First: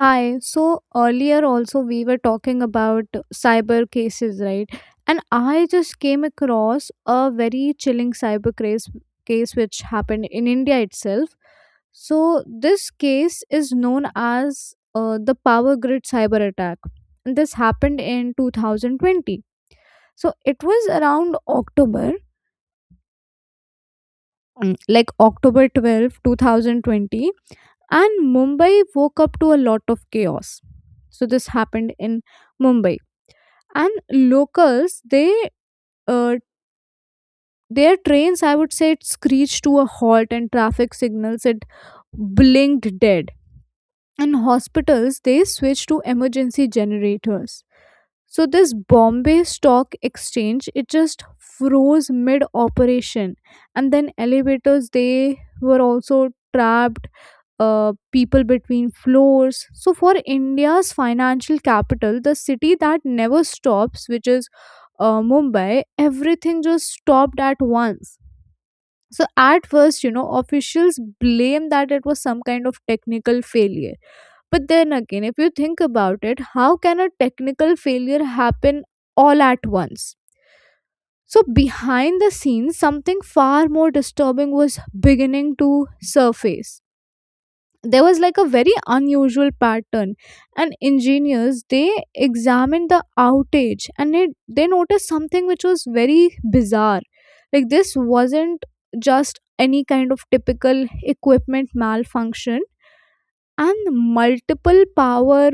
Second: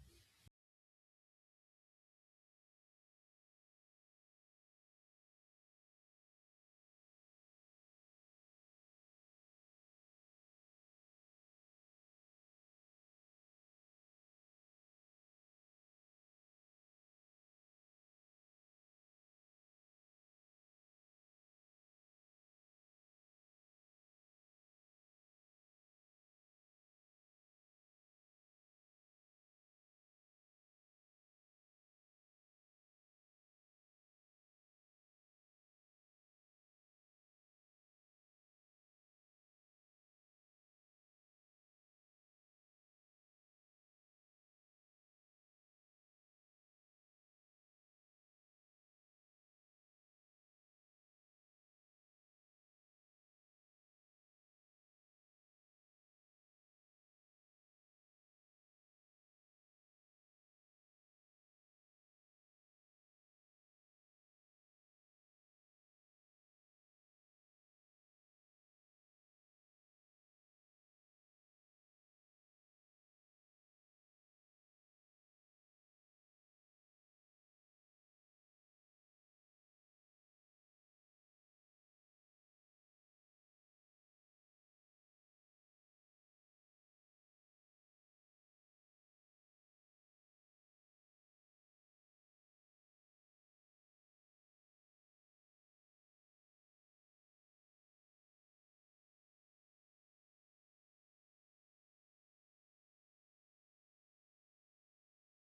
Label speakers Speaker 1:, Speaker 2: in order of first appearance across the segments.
Speaker 1: Hi. So earlier also we were talking about cyber cases, right? And I just came across a very chilling cyber case which happened in India itself. So this case is known as the power grid cyber attack. And this happened in 2020. So it was around October, like October 12th, two 2020, and Mumbai woke up to a lot of chaos. So this happened in Mumbai. And locals, they uh, their trains, I would say, it screeched to a halt, and traffic signals, it blinked dead, and hospitals, they switched to emergency generators. So this Bombay Stock Exchange, it just froze mid operation. And then elevators, they were also trapped, people between floors. So, for India's financial capital, the city that never stops, which is Mumbai, everything just stopped at once. So, at first, you know, officials blame that it was some kind of technical failure. But then again, if you think about it, how can a technical failure happen all at once? So, behind the scenes, something far more disturbing was beginning to surface. There was like a very unusual pattern, and engineers, they examined the outage, and they noticed something which was very bizarre. Like this wasn't just any kind of typical equipment malfunction, and multiple power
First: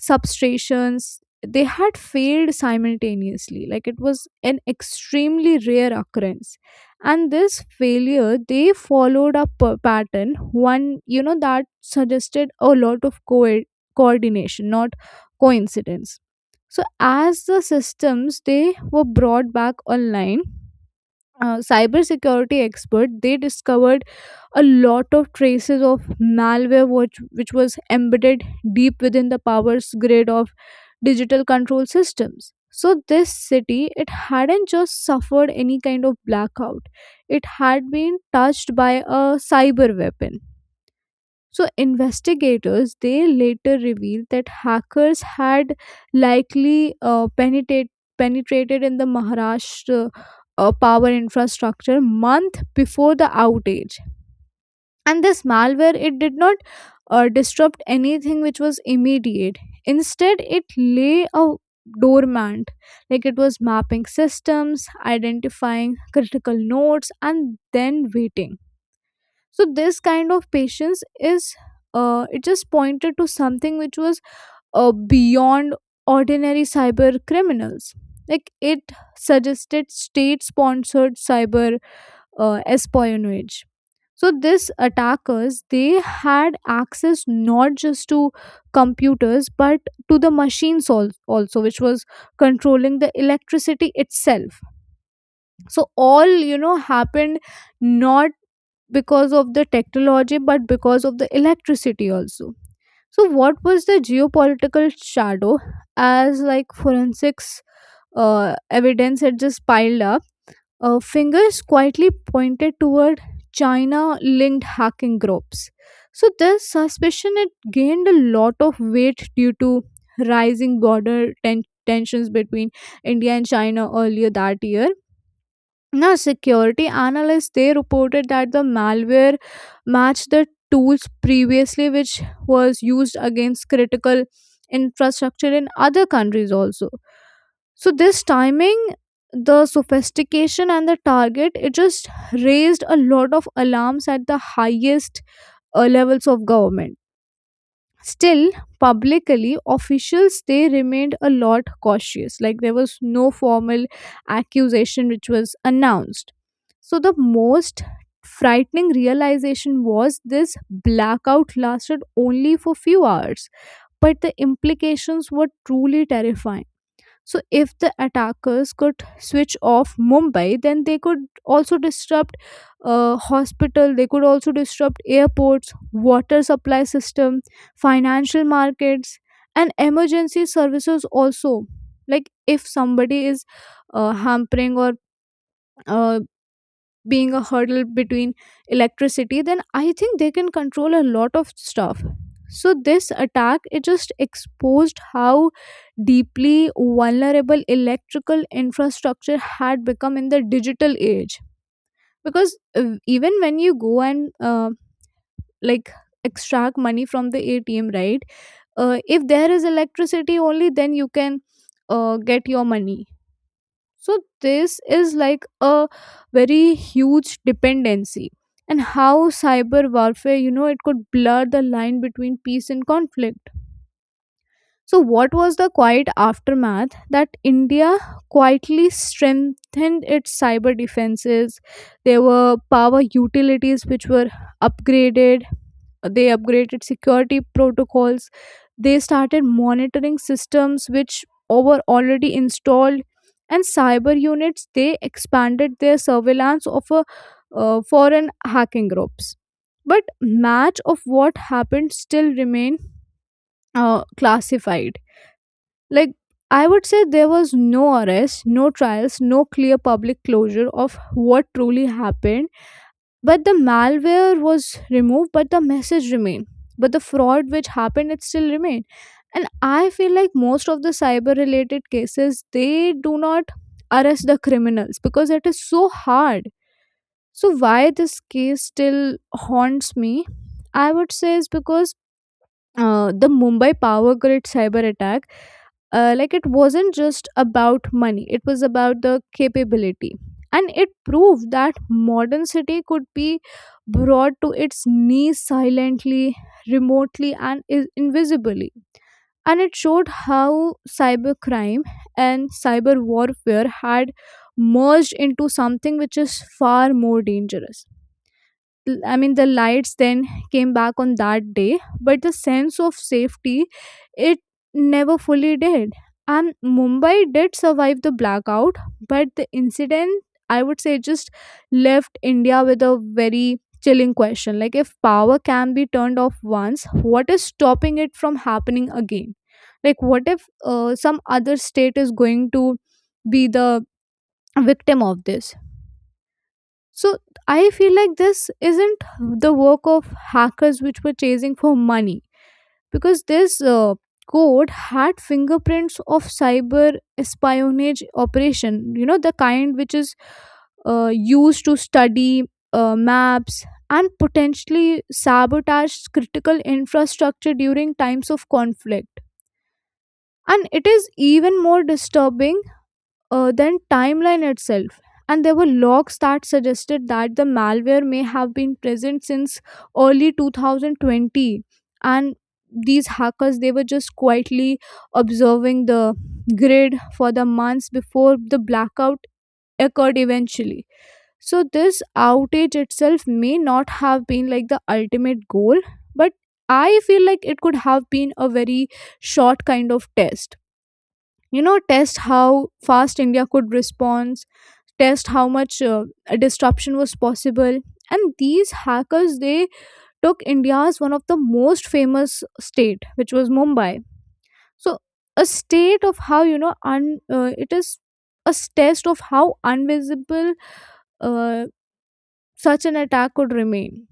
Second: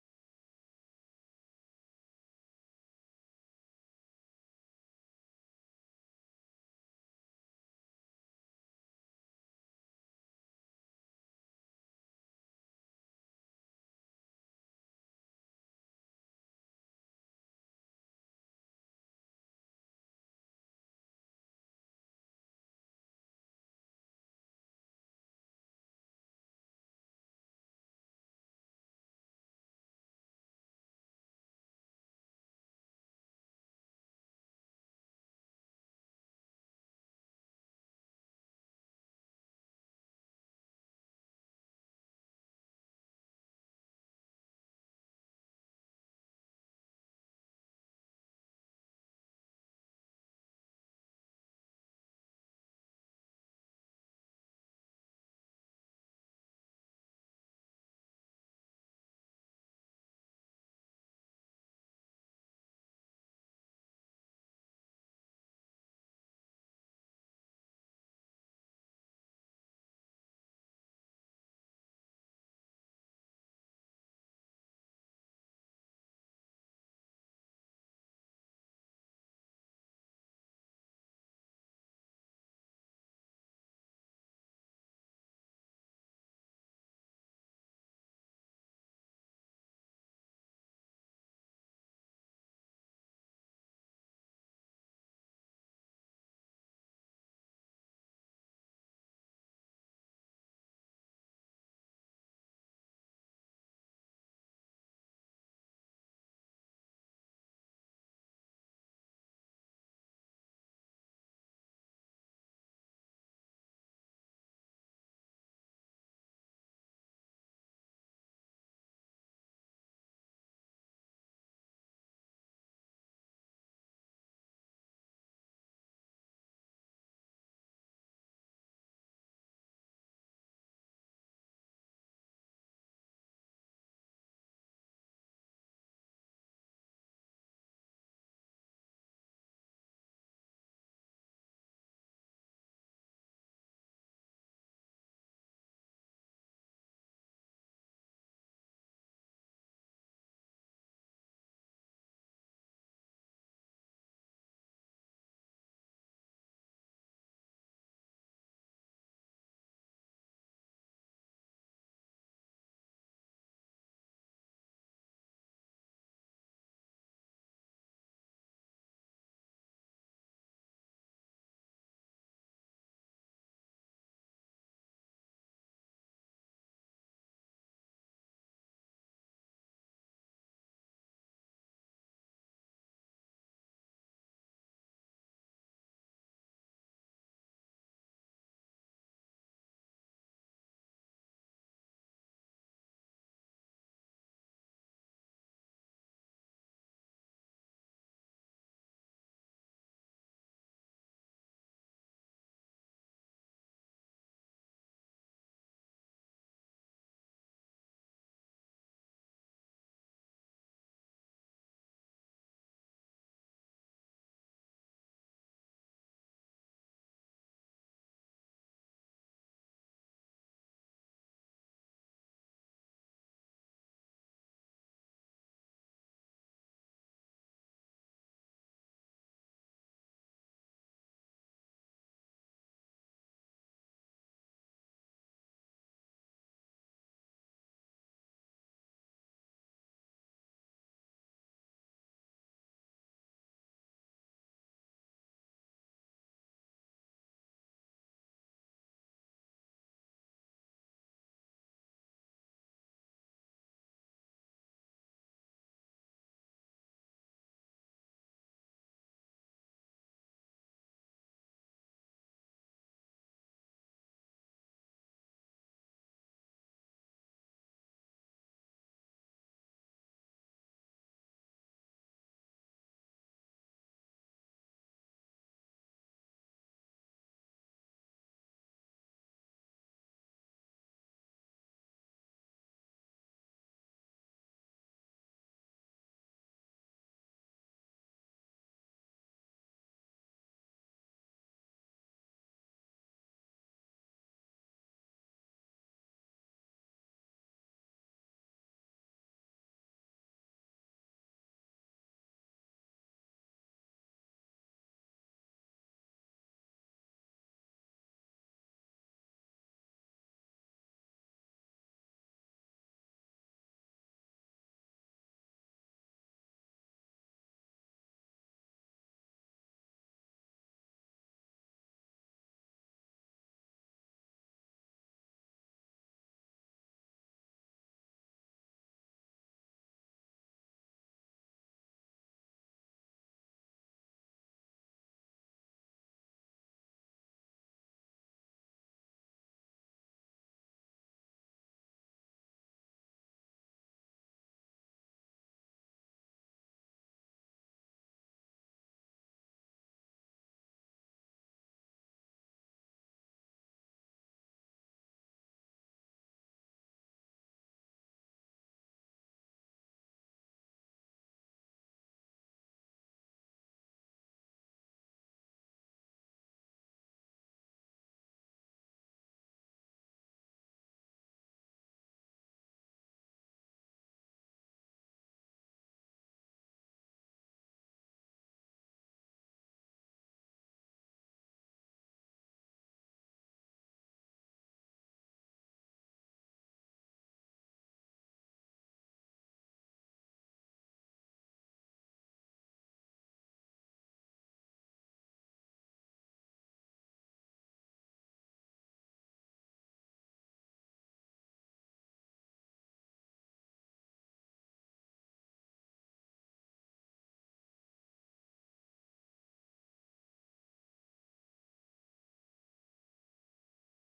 Speaker 1: substrations, they had failed simultaneously, like it was an extremely rare occurrence. And this failure, they followed a pattern, one, you know, that suggested a lot of coordination, not coincidence. So as the systems, they were brought back online, cybersecurity expert, they discovered a lot of traces of malware, which was embedded deep within the power grid of digital control systems. So this city, it hadn't just suffered any kind of blackout, it had been touched by a cyber weapon. So investigators, they later revealed that hackers had likely penetrated in the Maharashtra power infrastructure month before the outage. And this malware, it did not disrupt anything which was immediate. Instead, it lay a dormant, like it was mapping systems, identifying critical nodes, and then waiting. So this kind of patience is, it just pointed to something which was beyond ordinary cyber criminals, like it suggested state sponsored cyber espionage. So these attackers, they had access not just to computers but to the machines also, which was controlling the electricity itself. So all, you know, happened not because of the technology but because of the electricity also. So what was the geopolitical shadow? As like forensics evidence had just piled up, fingers quietly pointed toward China linked hacking groups. So, this suspicion, it gained a lot of weight due to rising border tensions between India and China earlier that year. Now, security analysts, they reported that the malware matched the tools previously, which was used against critical infrastructure in other countries also. So this timing, the sophistication, and the target, it just raised a lot of alarms at the highest levels of government. Still, publicly, officials, they remained a lot cautious. Like there was no formal accusation which was announced. So the most frightening realization was this blackout lasted only for few hours, but the implications were truly terrifying. So, if the attackers could switch off Mumbai, then they could also disrupt hospital. They could also disrupt airports, water supply system, financial markets, and emergency services. Also, like if somebody is hampering or uh, being a hurdle between electricity, then I think they can control a lot of stuff. So this attack, it just exposed how deeply vulnerable electrical infrastructure had become in the digital age. Because even when you go and like extract money from the ATM, right, if there is electricity only then you can get your money. So this is like a very huge dependency, and how cyber warfare, you know, it could blur the line between peace and conflict. So, what was the quiet aftermath? That India quietly strengthened its cyber defenses. There were power utilities which were upgraded, they upgraded security protocols, they started monitoring systems which were already installed, and cyber units, they expanded their surveillance of foreign hacking groups. But much of what happened still remain classified. Like, I would say there was no arrest, no trials, no clear public closure of what truly happened. But the malware was removed, but the message remained. But the fraud which happened, it still remained. And I feel like most of the cyber related cases, they do not arrest the criminals because it is so hard. So, why this case still haunts me, I would say, is because the Mumbai power grid cyber attack, like, it wasn't just about money, it was about the capability. And it proved that modern city could be brought to its knees silently, remotely, and invisibly. And it showed how cybercrime and cyber warfare had merged into something which is far more dangerous. I mean, the lights then came back on that day, but the sense of safety, it never fully did. And Mumbai did survive the blackout, but the incident, I would say, just left India with a very chilling question. Like, if power can be turned off once, what is stopping it from happening again? Like, what if some other state is going to be the victim of this? So I feel like this isn't the work of hackers which were chasing for money, because this code had fingerprints of cyber espionage operation. You know, the kind which is used to study maps and potentially sabotage critical infrastructure during times of conflict. And it is even more disturbing then timeline itself. And there were logs that suggested that the malware may have been present since early 2020. And these hackers, they were just quietly observing the grid for the months before the blackout occurred eventually. So, this outage itself may not have been like the ultimate goal, but I feel like it could have been a very short kind of test, you know, test how fast India could respond, test how much disruption was possible. And these hackers, they took India's one of the most famous state, which was Mumbai. So a state of how, you know, it is a test of how invisible uh, such an attack could remain.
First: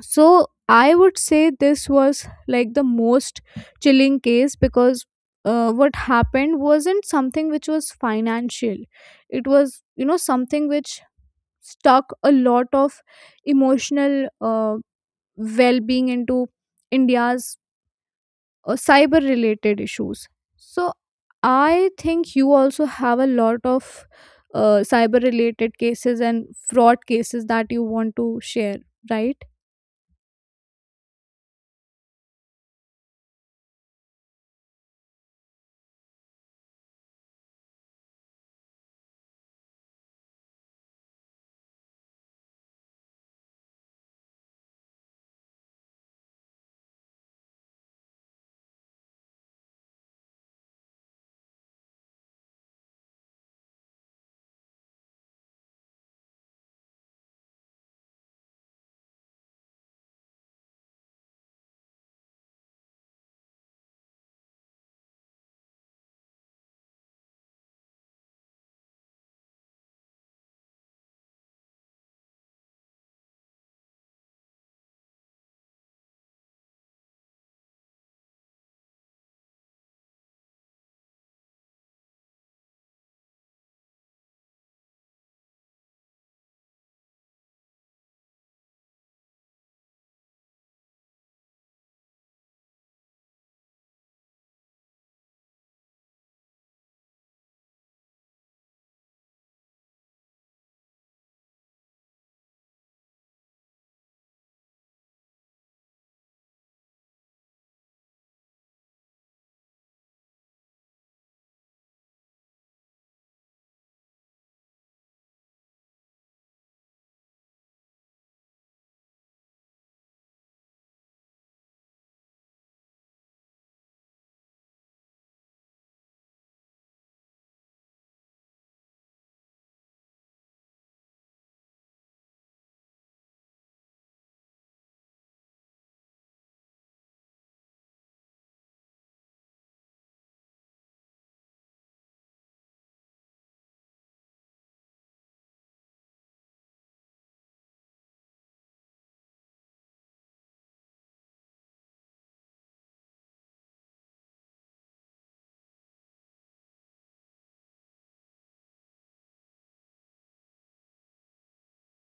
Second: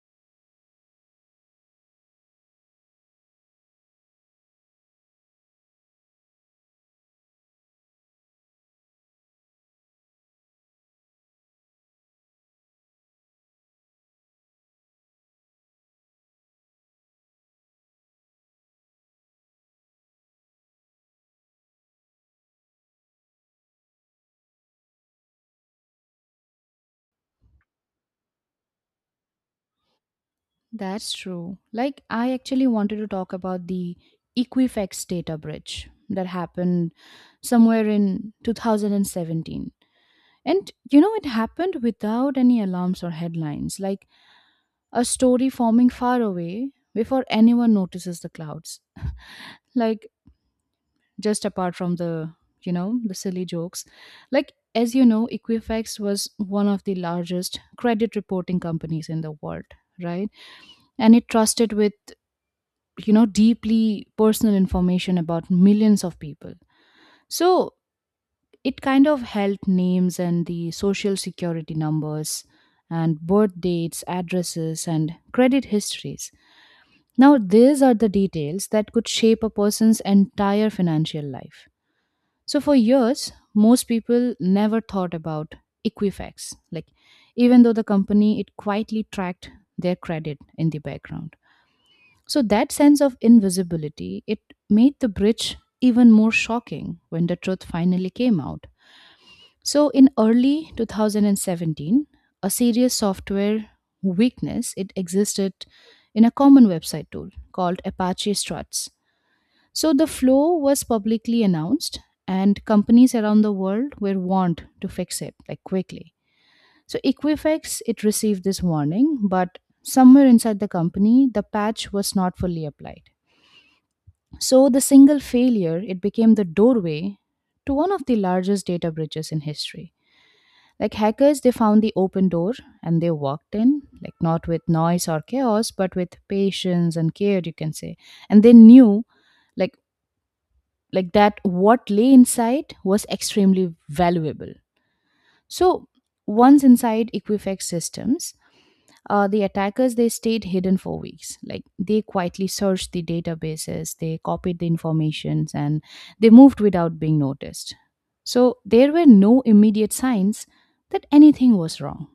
Speaker 1: So I would say this was like the most chilling case because what happened wasn't something which was financial. It was, you know, something which stuck a lot of emotional well being into India's cyber related issues. So I think you also have a lot of cyber related cases and fraud cases that you want to share, right?
Speaker 2: That's true. Like, I actually wanted to talk about the Equifax data breach that happened somewhere in 2017. And, you know, it happened without any alarms or headlines, like a story forming far away before anyone notices the clouds. Like, just apart from the silly jokes. Like, as you know, Equifax was one of the largest credit reporting companies in the world, right? And it trusted with, you know, deeply personal information about millions of people. So it kind of held names and the social security numbers and birth dates, addresses and credit histories. Now these are the details that could shape a person's entire financial life. So for years most people never thought about Equifax, like even though the company, it quietly tracked their credit in the background. So that sense of invisibility, it made the bridge even more shocking when the truth finally came out. So in early 2017, a serious software weakness it existed in a common website tool called Apache Struts. So the flow was publicly announced and companies around the world were warned to fix it, like quickly. So Equifax it received this warning, but somewhere inside the company the patch was not fully applied. So the single failure, it became the doorway to one of the largest data breaches in history. Like hackers, they found the open door and they walked in, like not with noise or chaos, but with patience and care, you can say. And they knew, like like that what lay inside was extremely valuable. So once inside Equifax systems, the attackers they stayed hidden for weeks. Like they quietly searched the databases, they copied the informations, and they moved without being noticed. So there were no immediate signs that anything was wrong.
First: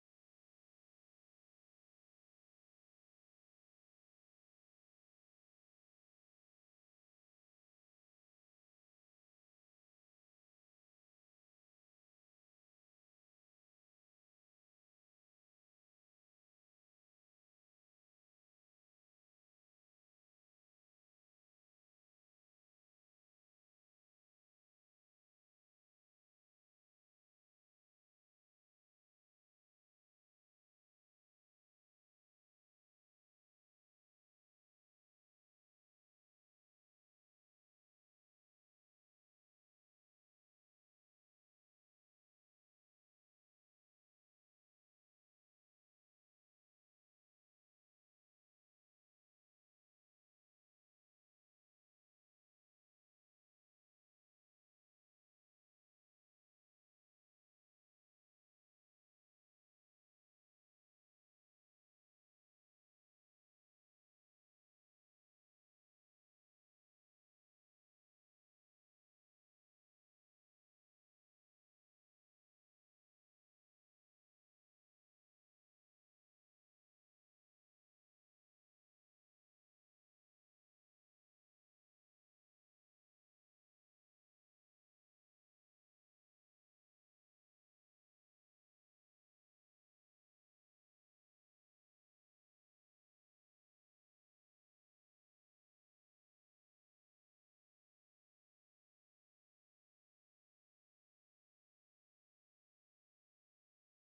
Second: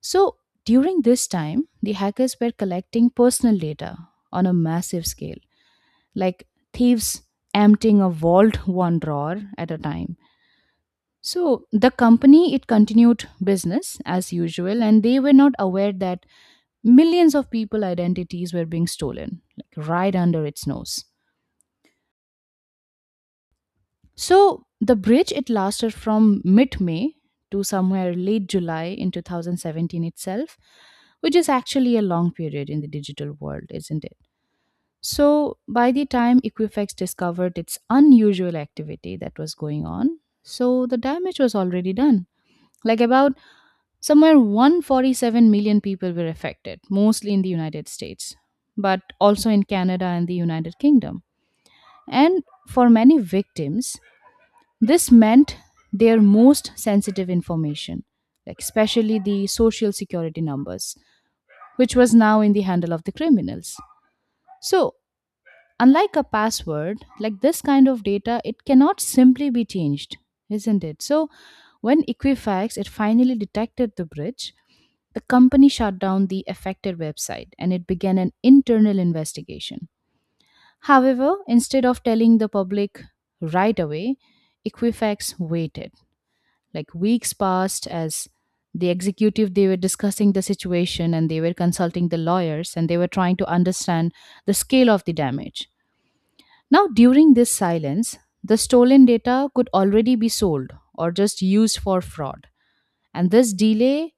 Speaker 2: So during this time, the hackers were collecting personal data on a massive scale, like thieves emptying a vault one drawer at a time. So the company it continued business as usual and they were not aware that millions of people identities were being stolen, like right under its nose. So the bridge it lasted from mid-May to somewhere late July in 2017 itself, which is actually a long period in the digital world, isn't it? So by the time Equifax discovered its unusual activity that was going on, so the damage was already done. Like about somewhere 147 million people were affected, mostly in the United States, but also in Canada and the United Kingdom. And for many victims, this meant their most sensitive information, like especially the social security numbers, which was now in the handle of the criminals. So, unlike a password, like this kind of data, it cannot simply be changed, isn't it? So, when Equifax it finally detected the breach, the company shut down the affected website and it began an internal investigation. However, instead of telling the public right away, Equifax waited. Like weeks passed as the executive they were discussing the situation and they were consulting the lawyers and they were trying to understand the scale of the damage. Now, during this silence, the stolen data could already be sold or just used for fraud. And this delay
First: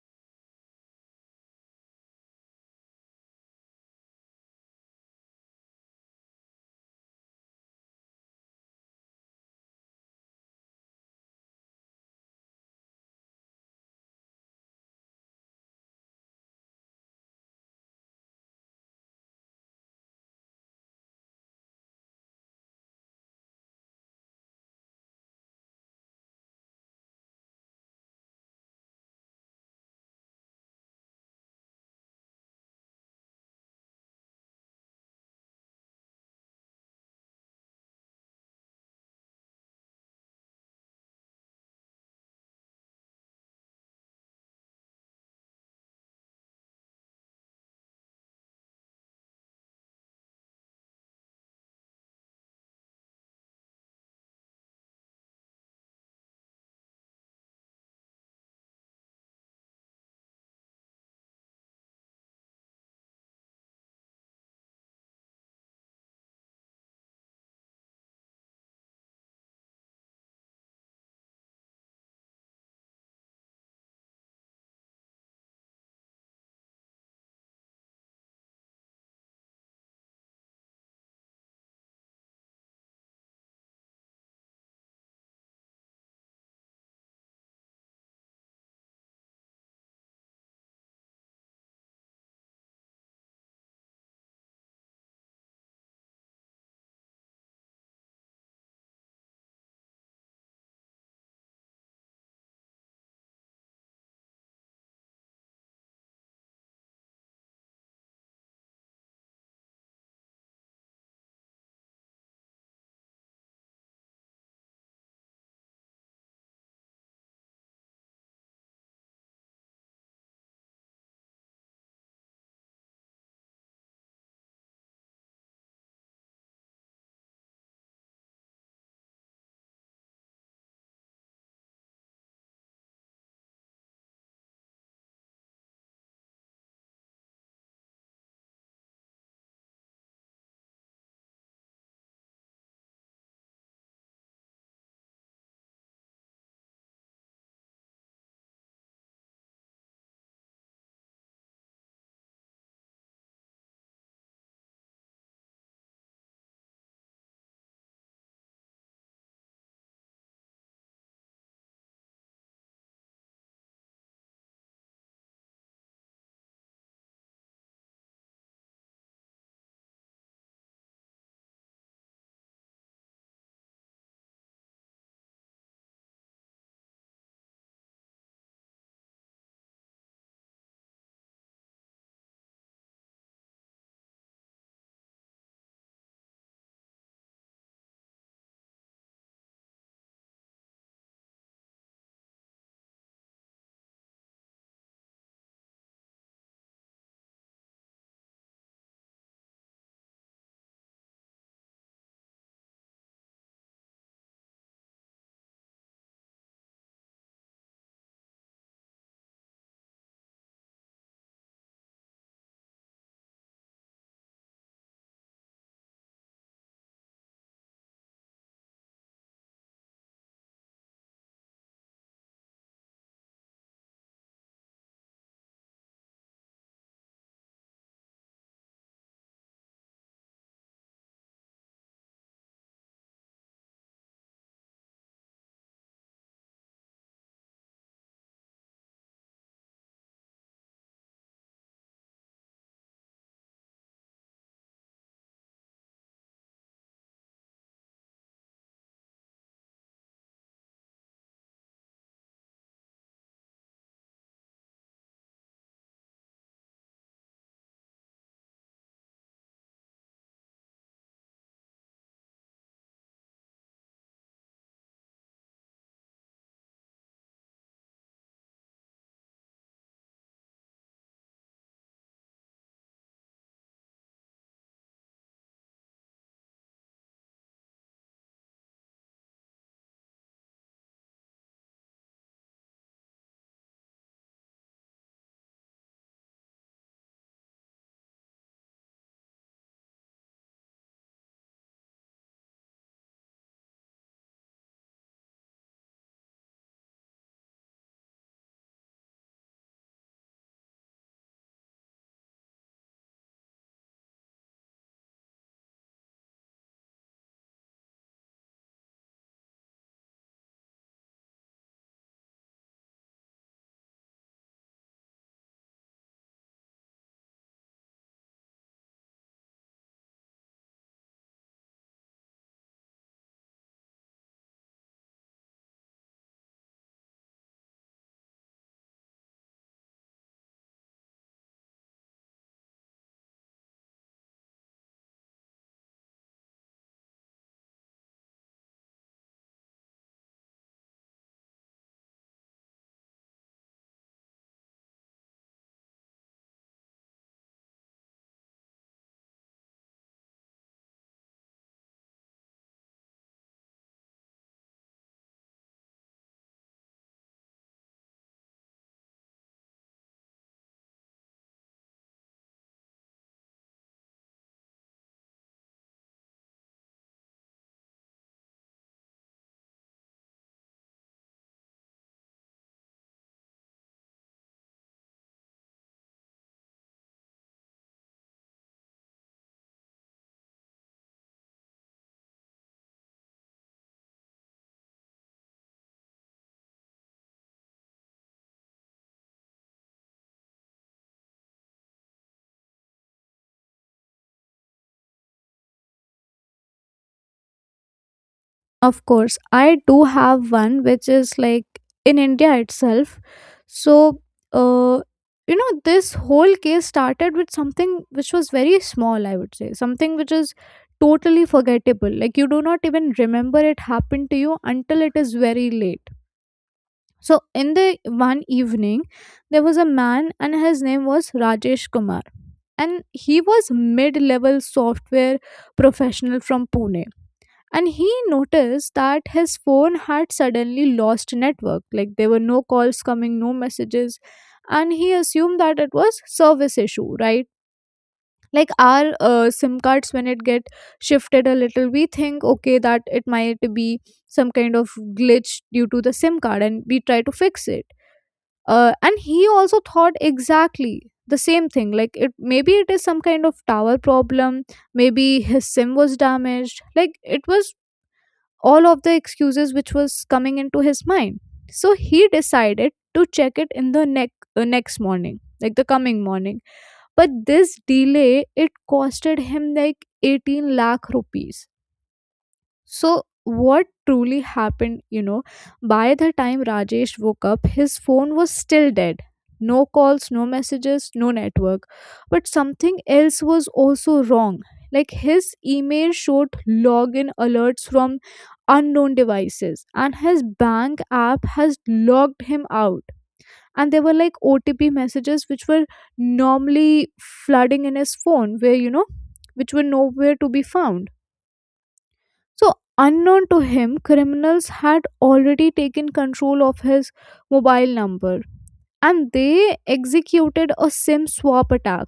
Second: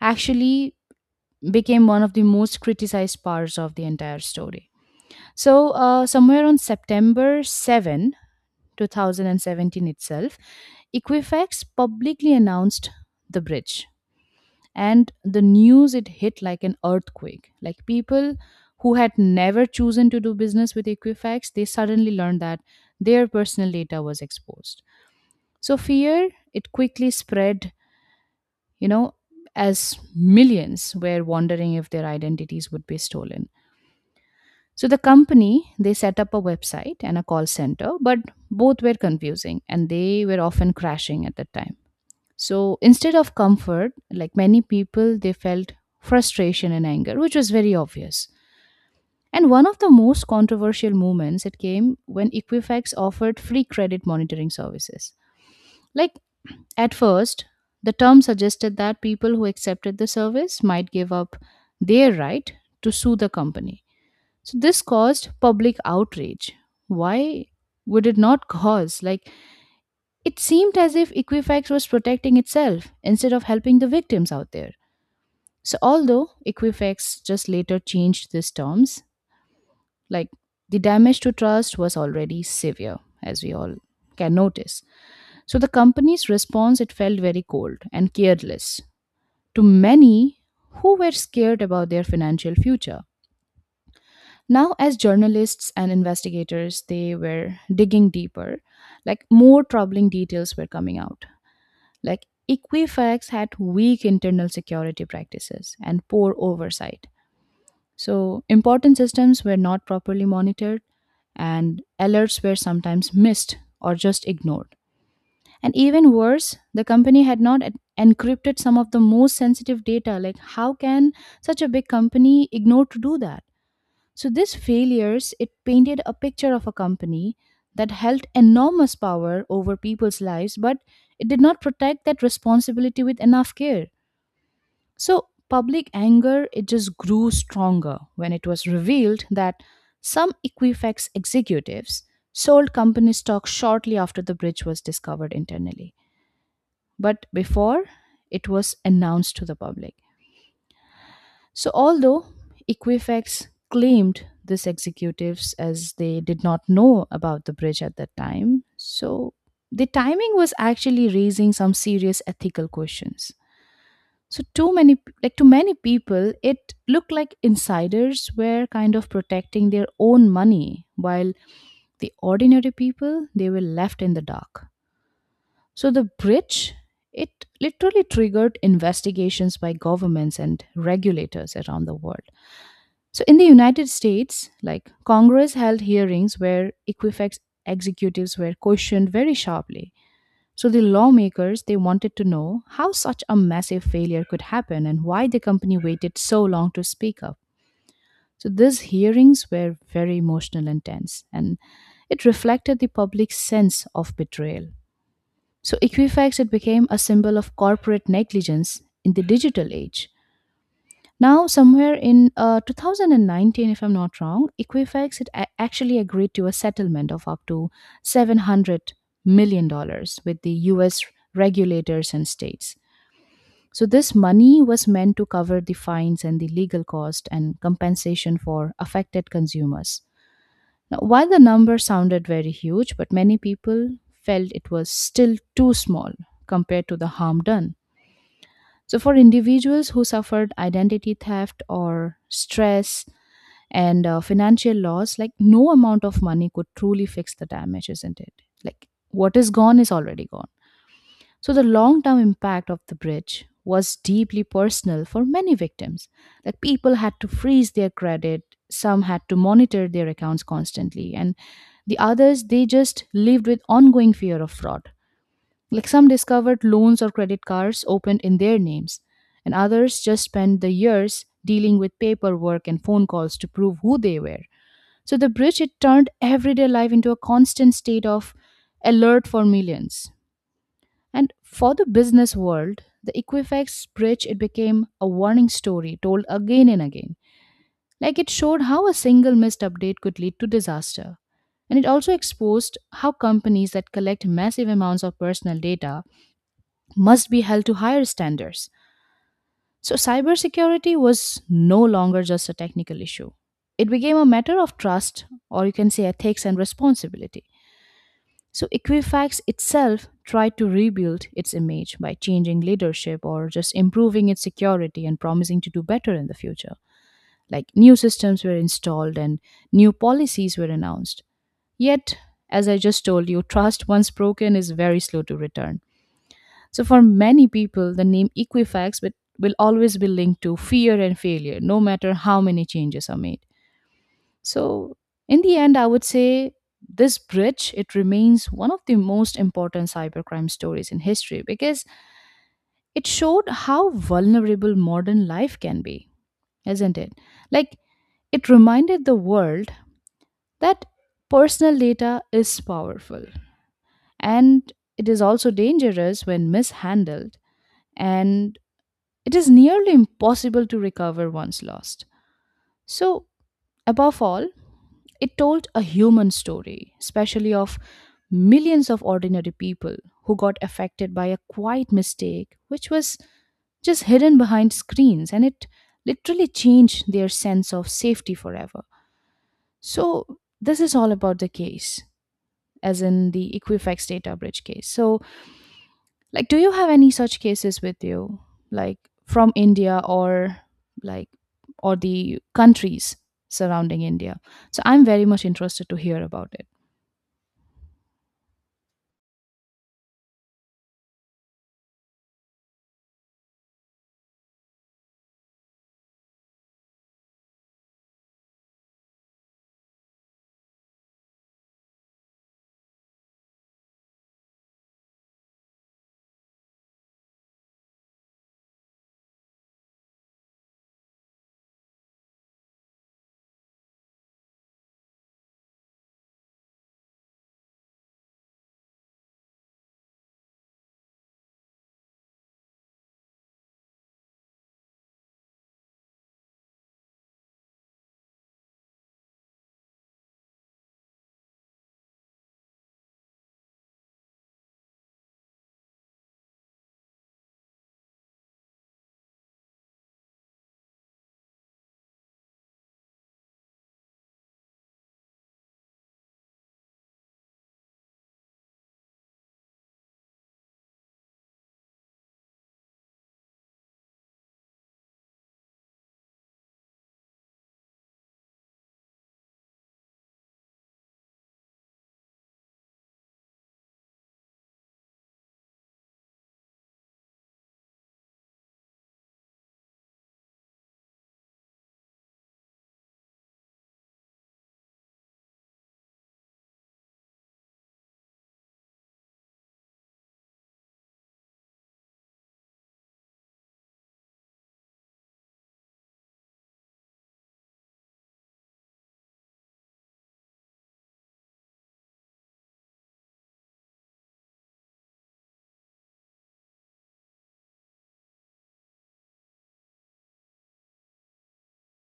Speaker 2: actually became one of the most criticized parts of the entire story. So, somewhere on September 7, 2017 itself, Equifax publicly announced the bridge. And the news, it hit like an earthquake. Like people who had never chosen to do business with Equifax, they suddenly learned that their personal data was exposed. So, fear, it quickly spread, you know, as millions were wondering if their identities would be stolen. So the company, they set up a website and a call center, but both were confusing and they were often crashing at that time. So instead of comfort, like many people, they felt frustration and anger, which was very obvious. And one of the most controversial moments it came when Equifax offered free credit monitoring services. Like at first, the term suggested that people who accepted the service might give up their right to sue the company, so this caused public outrage. Why would it not cause? Like, it seemed as if Equifax was protecting itself instead of helping the victims out there. So, although Equifax just later changed these terms, like the damage to trust was already severe, as we all can notice. So, the company's response, it felt very cold and careless to many who were scared about their financial future. Now, as journalists and investigators, they were digging deeper. Like, more troubling details were coming out. Like, Equifax had weak internal security practices and poor oversight. So, important systems were not properly monitored, and alerts were sometimes missed or just ignored. And even worse, the company had not encrypted some of the most sensitive data. Like, how can such a big company ignore to do that? So these failures, it painted a picture of a company that held enormous power over people's lives, but it did not protect that responsibility with enough care. So public anger, it just grew stronger when it was revealed that some Equifax executives sold company stock shortly after the bridge was discovered internally, but before it was announced to the public. So, although Equifax claimed this executives as they did not know about the bridge at that time, so the timing was actually raising some serious ethical questions. So, too many, like to many people, it looked like insiders were kind of protecting their own money, while the ordinary people they were left in the dark. So, the bridge it literally triggered investigations by governments and regulators around the world. So, in the United States, like Congress held hearings where Equifax executives were questioned very sharply. So, the lawmakers they wanted to know how such a massive failure could happen and why the company waited so long to speak up. So, these hearings were very emotional and tense, and it reflected the public's sense of betrayal. So, Equifax it became a symbol of corporate negligence in the digital age. Now, somewhere in 2019, if I'm not wrong, Equifax it actually agreed to a settlement of up to 700 million dollars with the U.S. regulators and states. So this money was meant to cover the fines and the legal cost and compensation for affected consumers. Now, while the number sounded very huge, but many people felt it was still too small compared to the harm done. So, for individuals who suffered identity theft or stress, and financial loss, like no amount of money could truly fix the damage, isn't it? Like what is gone is already gone. So the long term impact of the bridge was deeply personal for many victims. Like people had to freeze their credit, some had to monitor their accounts constantly, and the others they just lived with ongoing fear of fraud. Like some discovered loans or credit cards opened in their names, and others just spent the years dealing with paperwork and phone calls to prove who they were. So the bridge it turned everyday life into a constant state of alert for millions. And for the business world, the Equifax bridge it became a warning story told again and again. Like it showed how a single missed update could lead to disaster. And it also exposed how companies that collect massive amounts of personal data must be held to higher standards. So, cybersecurity was no longer just a technical issue. It became a matter of trust, or you can say ethics and responsibility. So Equifax itself tried to rebuild its image by changing leadership or just improving its security and promising to do better in the future. Like new systems were installed and new policies were announced. Yet, as I just told you, trust once broken is very slow to return. So for many people, the name Equifax will always be linked to fear and failure, no matter how many changes are made. So, in the end, I would say this bridge it remains one of the most important cybercrime stories in history because it showed how vulnerable modern life can be, isn't it? Like it reminded the world that personal data is powerful and it is also dangerous when mishandled and it is nearly impossible to recover once lost. So, above all, it told a human story, especially of millions of ordinary people who got affected by a quiet mistake which was just hidden behind screens and it literally changed their sense of safety forever. So, this is all about the case, as in the Equifax data breach case. So, like, do you have any such cases with you, like from India or like or the countries surrounding India? So I'm very much interested to hear about it.
Speaker 1: Of course, I do have one which is like in India itself. So, uh, you know, this whole case started with something which was very small, I would say, something which is totally forgettable. Like, you do not even remember it happened to you until it is very late. So, in the one evening, there was a man, and his name was Rajesh Kumar. And he was mid level software professional from Pune. And he noticed that his phone had suddenly lost network, like there were no calls coming, no messages. And he assumed that it was service issue, right? Like our sim cards, when it get shifted a little, we think, okay, that it might be some kind of glitch due to the sim card, and we try to fix it. And he also thought exactly the same thing, like it maybe it is some kind of tower problem, maybe his sim was damaged, like it was all of the excuses which was coming into his mind. So he decided to check it in the next morning, like the coming morning. But this delay, it costed him like 18 lakh rupees. So, what truly happened, you know, by the time Rajesh woke up, his phone was still dead. No calls, no messages, no network. But something else was also wrong. Like his email showed login alerts from unknown devices, and his bank app has logged him out. And there were like OTP messages which were normally flooding in his phone, where, you know, which were nowhere to be found. So, unknown to him, criminals had already taken control of his mobile number, and they executed a SIM swap attack.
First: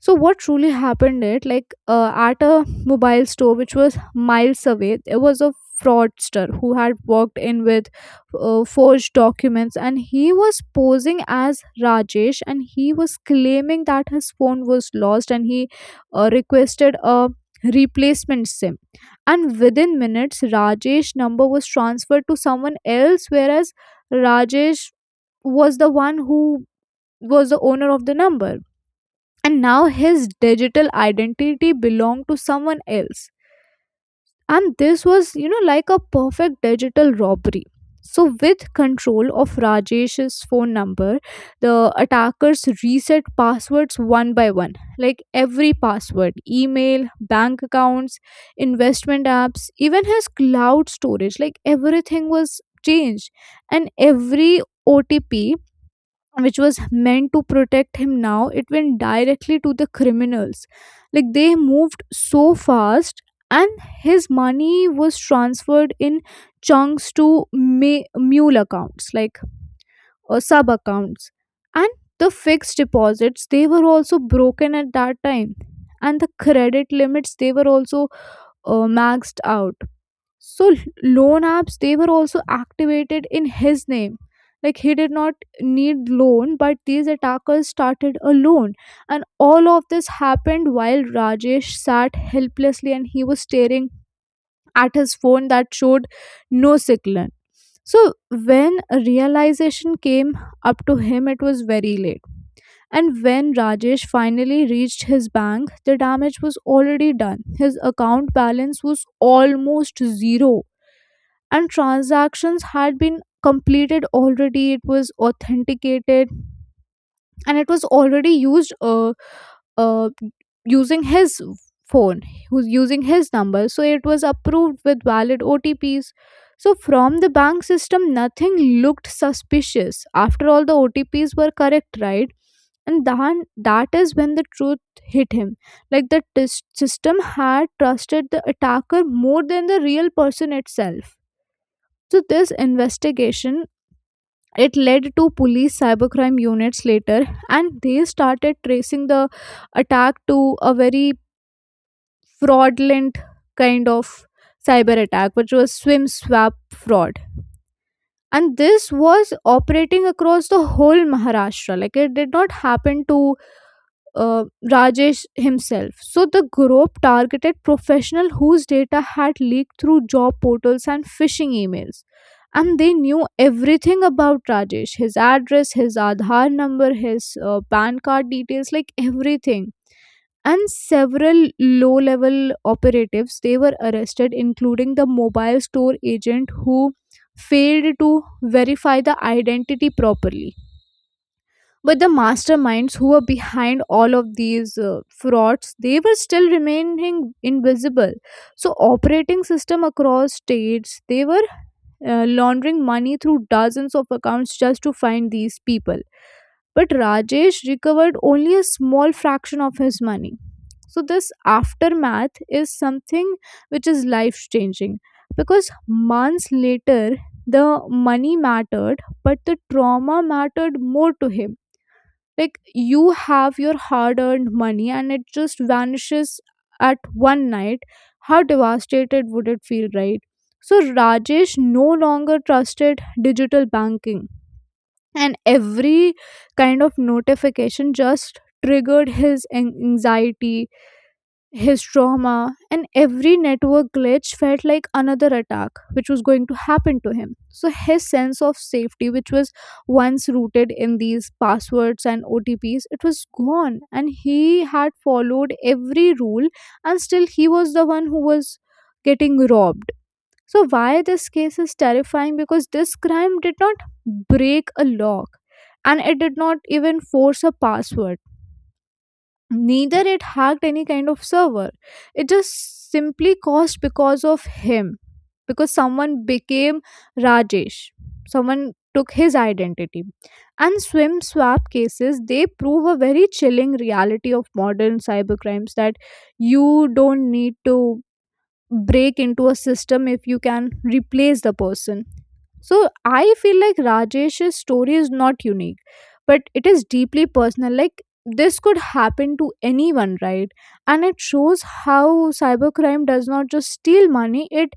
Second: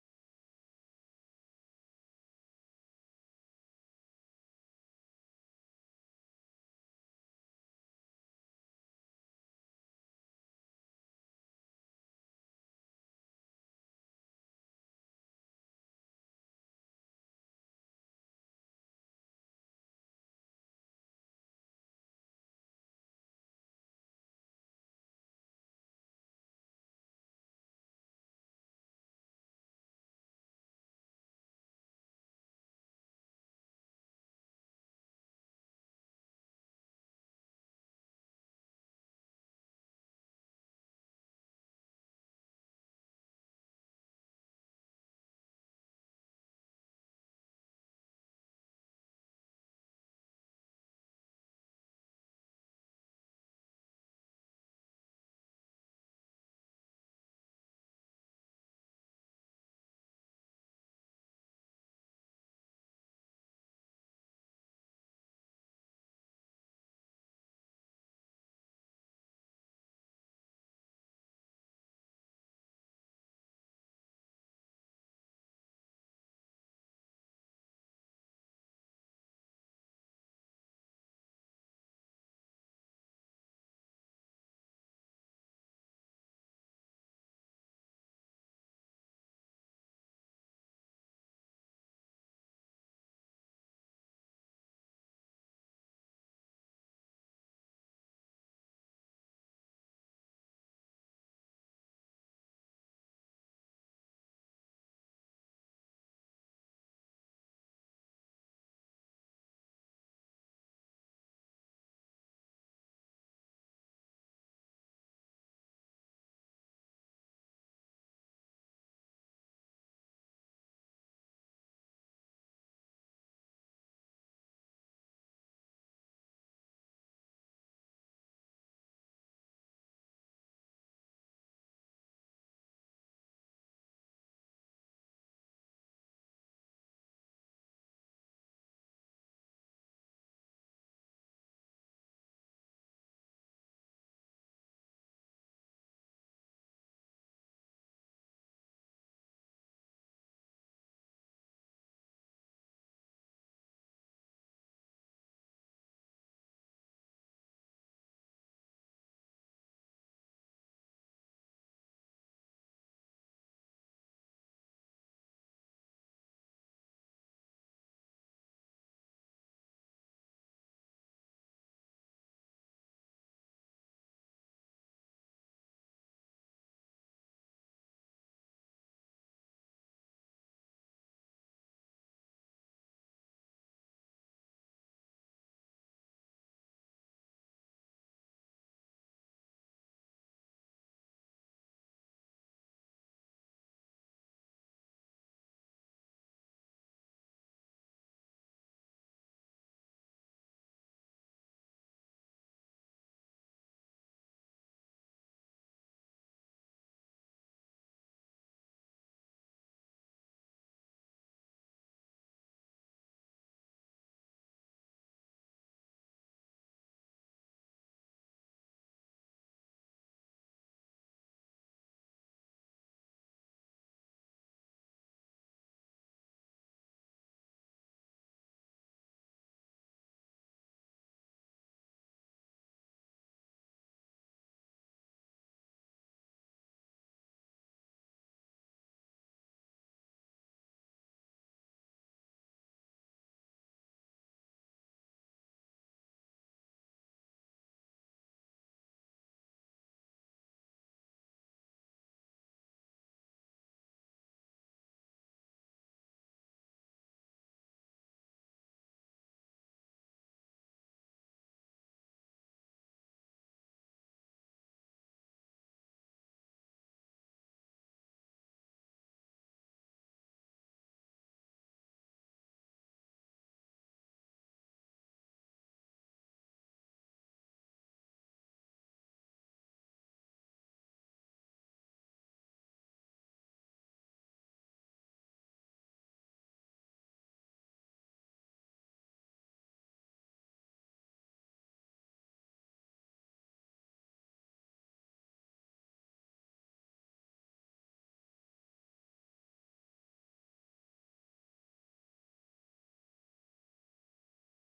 Speaker 1: So what truly happened it like at a mobile store which was miles away, there was a fraudster who had walked in with forged documents, and he was posing as Rajesh, and he was claiming that his phone was lost, and he requested a replacement sim. And within minutes, Rajesh number was transferred to someone else, whereas Rajesh was the one who was the owner of the number, and now his digital identity belonged to someone else. And this was like a perfect digital robbery. So with control of Rajesh's phone number, the attackers reset passwords one by one, like every password, email, bank accounts, investment apps, even his cloud storage. Like everything was changed, and every otp which was meant to protect him now it went directly to the criminals. Like they moved so fast, and his money was transferred in chunks to mule accounts, like sub accounts. And the fixed deposits, they were also broken at that time, and the credit limits, they were also maxed out. so l- Loan apps, they were also activated in his name. Like, he did not need loan, but these attackers started a loan. And all of this happened while Rajesh sat helplessly, and he was staring at his phone that showed no signal. So when a realization came up to him, it was very late. And when Rajesh finally reached his bank, the damage was already done. His account balance was almost zero, and transactions had been completed already. It was authenticated and it was already used, uh, using his phone, who's using his number, so it was approved with valid otps. So from the bank system, nothing looked suspicious. After all, the otps were correct, right? And then that is when the truth hit him, like the system had trusted the attacker more than the real person itself. So this investigation, it led to police cybercrime units later, and they started tracing the attack to a very fraudulent kind of cyber attack, which was swim swap fraud. And this was operating across the whole Maharashtra. Like, it did not happen to uh, Rajesh himself. So the group targeted professional whose data had leaked through job portals and phishing emails. And they knew everything about Rajesh, his address, his Aadhaar number, his PAN card details, like everything. And several low level operatives, they were arrested, including the mobile store agent who failed to verify the identity properly. But the masterminds who were behind all of these frauds, they were still remaining invisible. So operating system across states, they were laundering money through dozens of accounts just to find these people. But Rajesh recovered only a small fraction of his money. So this aftermath is something which is life changing, because months later, the money mattered, but the trauma mattered more to him. Like, you have your hard earned money and it just vanishes at one night. How devastated would it feel, right? So Rajesh no longer trusted digital banking, and every kind of notification just triggered his anxiety, his trauma, and every network glitch felt like another attack which was going to happen to him. So his sense of safety, which was once rooted in these passwords and OTPs, it was gone. And he had followed every rule, and still he was the one who was getting robbed. So, why this case is terrifying? Because this crime did not break a lock, and it did not even force a password. Neither it hacked any kind of server. It just simply caused because of him. Because someone became Rajesh. Someone took his identity. And swim swap cases, they prove a very chilling reality of modern cybercrimes, that you don't need to break into a system if you can replace the person. So I feel like Rajesh's story is not unique, but it is deeply personal. Like, this could happen to anyone, right? And it shows how cybercrime does not just steal money, it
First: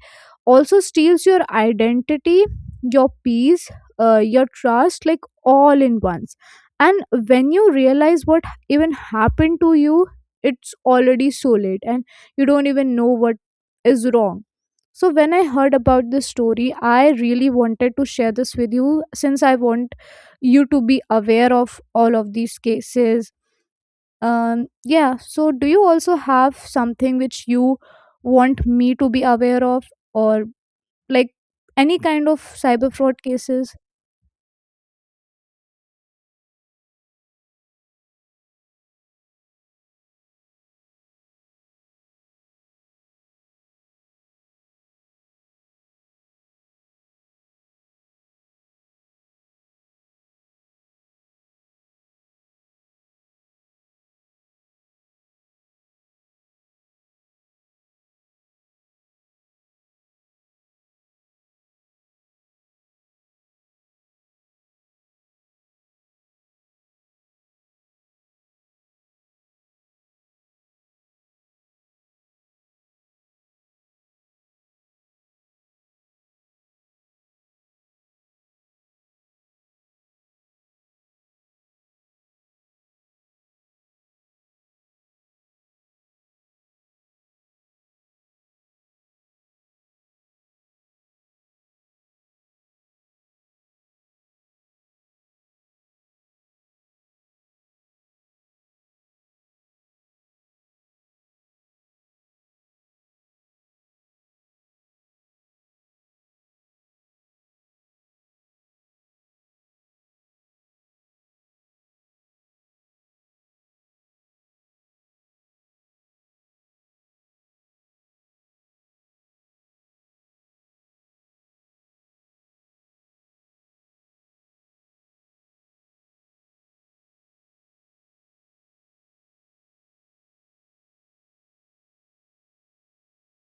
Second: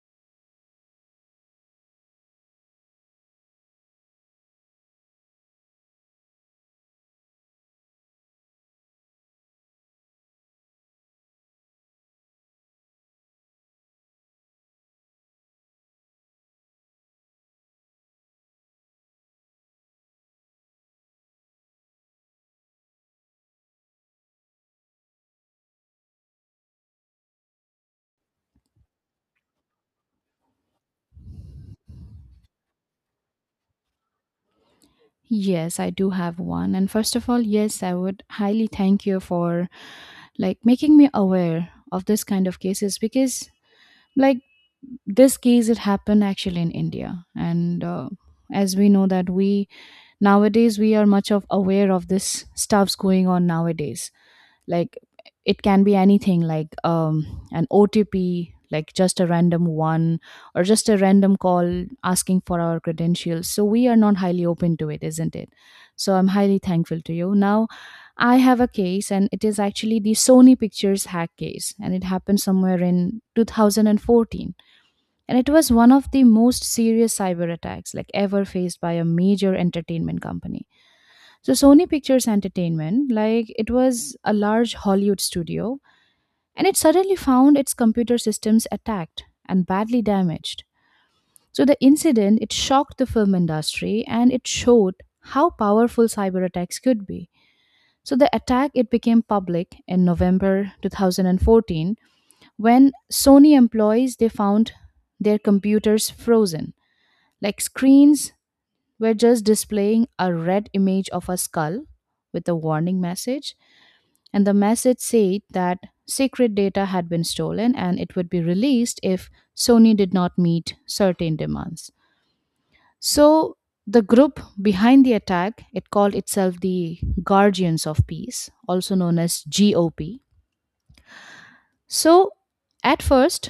Speaker 1: also steals your identity, your peace, your trust, like all in once. And when you realize what even happened to you, it's already so late, and you don't even know what is wrong. So when I heard about this story, I really wanted to share this with you, since I want you to be aware of all of these cases. Yeah, so do you also have something which you want me to be aware of, or like any kind of cyber fraud cases?
Speaker 2: Yes, I do have one. And first of all, yes, I would highly thank you for making me aware of this kind of cases because like this case it happened actually in India, and as we know that we nowadays we are much of aware of this stuffs going on nowadays. like it can be anything like an otp, like just a random one or just a random call asking for our credentials, so we are not highly open to it, isn't it? So I'm highly thankful to you. Now I have a case and it is actually the Sony Pictures hack case, and it happened somewhere in 2014. And it was one of the most serious cyber attacks like ever faced by a major entertainment company. So Sony Pictures Entertainment, like it was a large Hollywood studio, and it suddenly found its computer systems attacked and badly damaged. So the incident it shocked the film industry and it showed how powerful cyber attacks could be. So the attack it became public in November 2014 when Sony employees they found their computers frozen. Like screens were just displaying a red image of a skull with a warning message, and the message said that secret data had been stolen and it would be released if Sony did not meet certain demands. So the group behind the attack, it called itself the Guardians of Peace, also known as GOP. So at first,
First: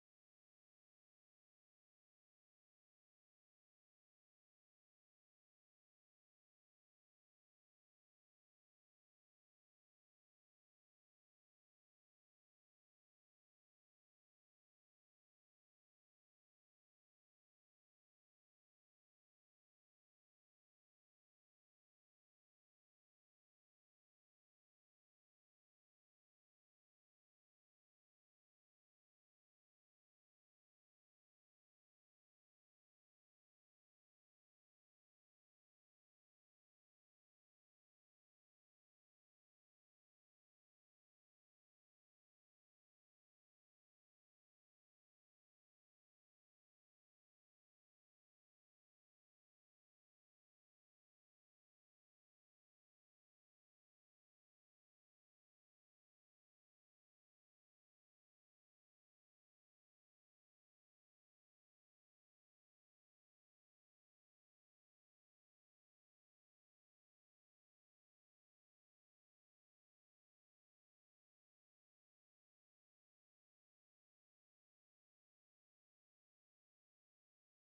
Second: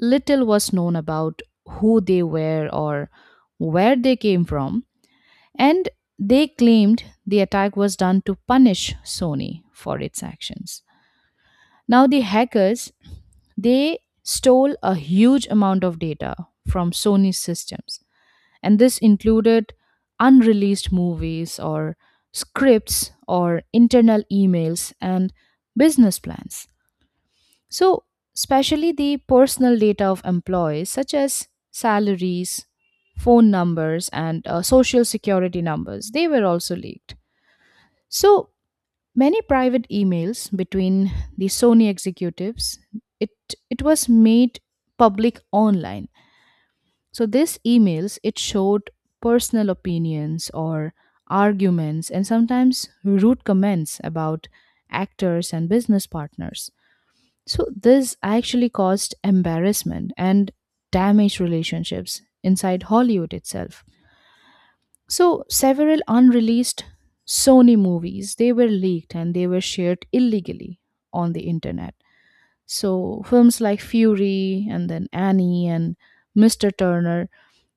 Speaker 2: little was known about who they were or where they came from, and they claimed the attack was done to punish Sony for its actions. Now, the hackers, they stole a huge amount of data from Sony's systems, and this included unreleased movies or scripts or internal emails and business plans. So, especially the personal data of employees, such as salaries, phone numbers, and social security numbers, they were also leaked. So, many private emails between the Sony executives, it, it was made public online. So these emails, it showed personal opinions or arguments and sometimes rude comments about actors and business partners. So this actually caused embarrassment and damaged relationships inside Hollywood itself. So, several unreleased Sony movies, they were leaked and they were shared illegally on the internet. So, films like Fury and then Annie and Mr. Turner,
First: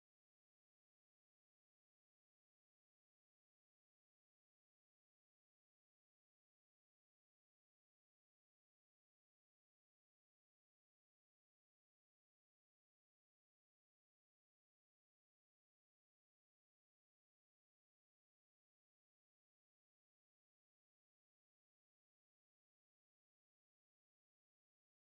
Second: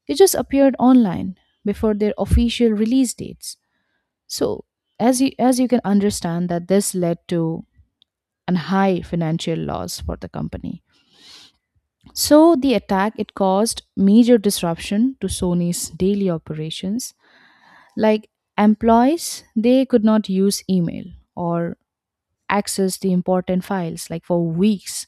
Speaker 2: they just appeared online before their official release dates. So, as you can understand that this led to an high financial loss for the company. So, the attack it caused major disruption to Sony's daily operations. Like employees, they could not use email or access the important files like for weeks.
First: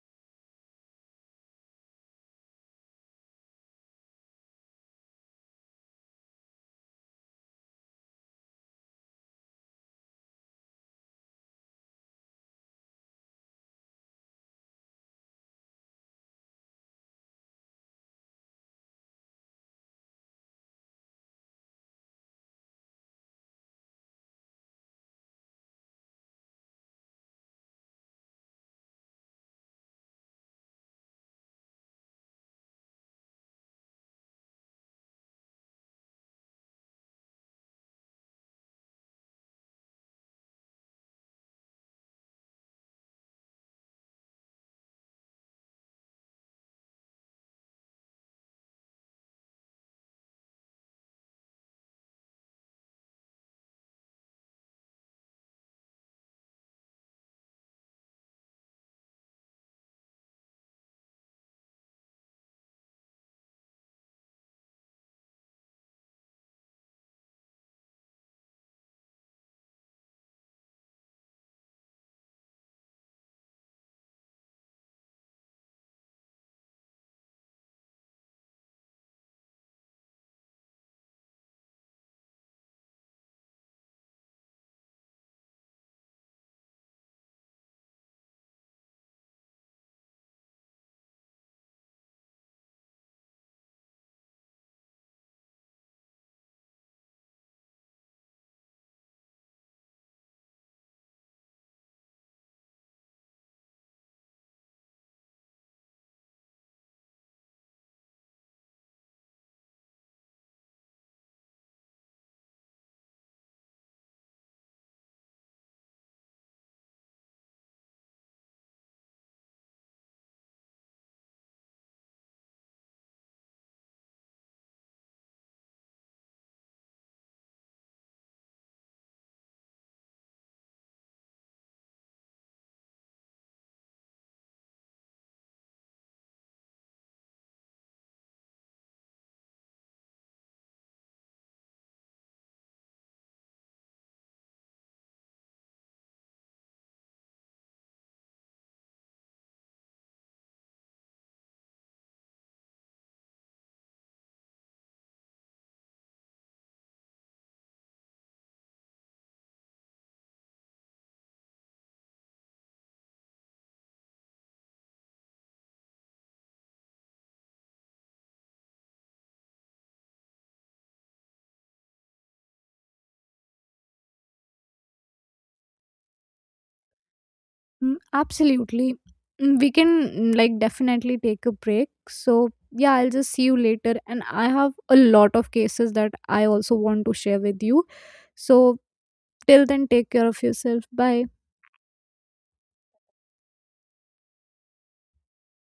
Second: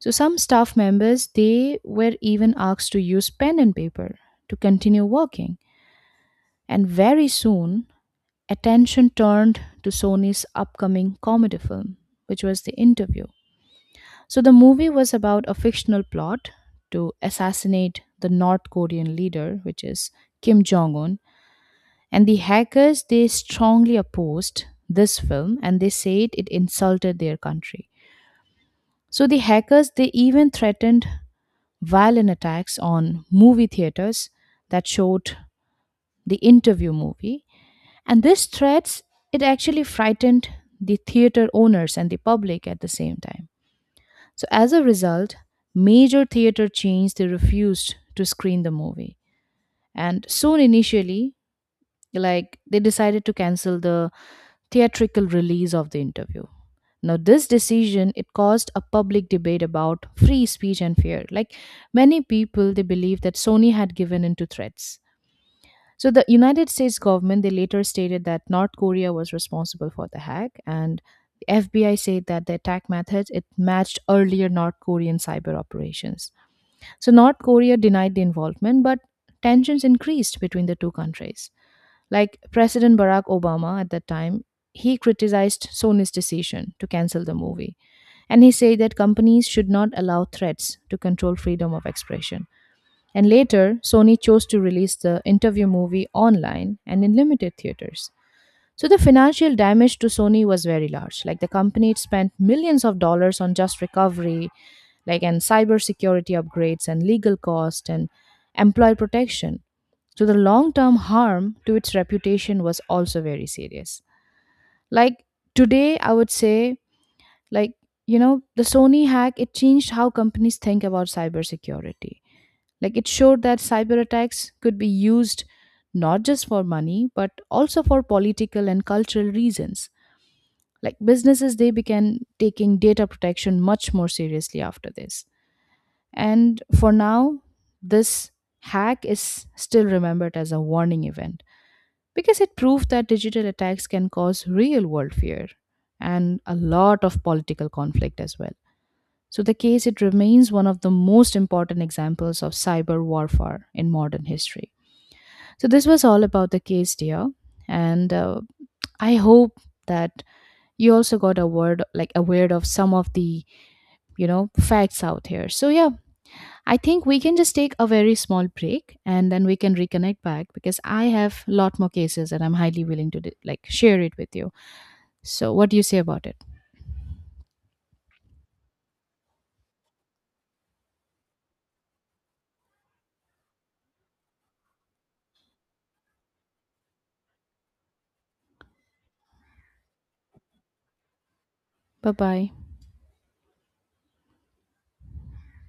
Speaker 2: So some staff members, they were even asked to use pen and paper to continue working. And very soon, attention turned to Sony's upcoming comedy film, which was The Interview. So the movie was about a fictional plot to assassinate the North Korean leader, which is Kim Jong un. And the hackers, they strongly opposed this film and they said it insulted their country. So the hackers, they even threatened violent attacks on movie theaters that showed the interview movie. And these threats, it actually frightened the theater owners and the public at the same time. So as a result, major theater chains, they refused to screen the movie. And soon initially, like they decided to cancel the theatrical release of the interview. Now, this decision it caused a public debate about free speech and fear. Like many people, they believe that Sony had given in to threats. So the United States government they later stated that North Korea was responsible for the hack, and the FBI said that the attack method it matched earlier North Korean cyber operations. So North Korea denied the involvement, but tensions increased between the two countries. Like President Barack Obama at that time, he criticized Sony's decision to cancel the movie. And he said that companies should not allow threats to control freedom of expression. And later, Sony chose to release the interview movie online and in limited theaters. So the financial damage to Sony was very large. Like the company it spent millions of dollars on just recovery, and cybersecurity upgrades and legal cost and employee protection. So the long term harm to its reputation was also very serious. Like Today, I would say, like, the Sony hack, it changed how companies think about cybersecurity. Like, it showed that cyber attacks could be used not just for money, but also for political and cultural reasons. Like, businesses, they began taking data protection much more seriously after this. And for now, this hack is still remembered as a warning event because it proved that digital attacks can cause real world fear and a lot of political conflict as well. So, the case it remains one of the most important examples of cyber warfare in modern history. So, this was all about the case, dear, and I hope that you also got a word like aware of some of the facts out here. So, yeah, I think we can just take a very small break and then we can reconnect back because I have a lot more cases and I'm highly willing to share it with you. So what do you say about it?
Speaker 1: Mm, absolutely. Mm, we can, like, definitely take a break. So, yeah, I'll just see you later. And I have a lot of cases that I also want to share with you. So, till then, take care of yourself. Bye.
Speaker 2: Bye bye.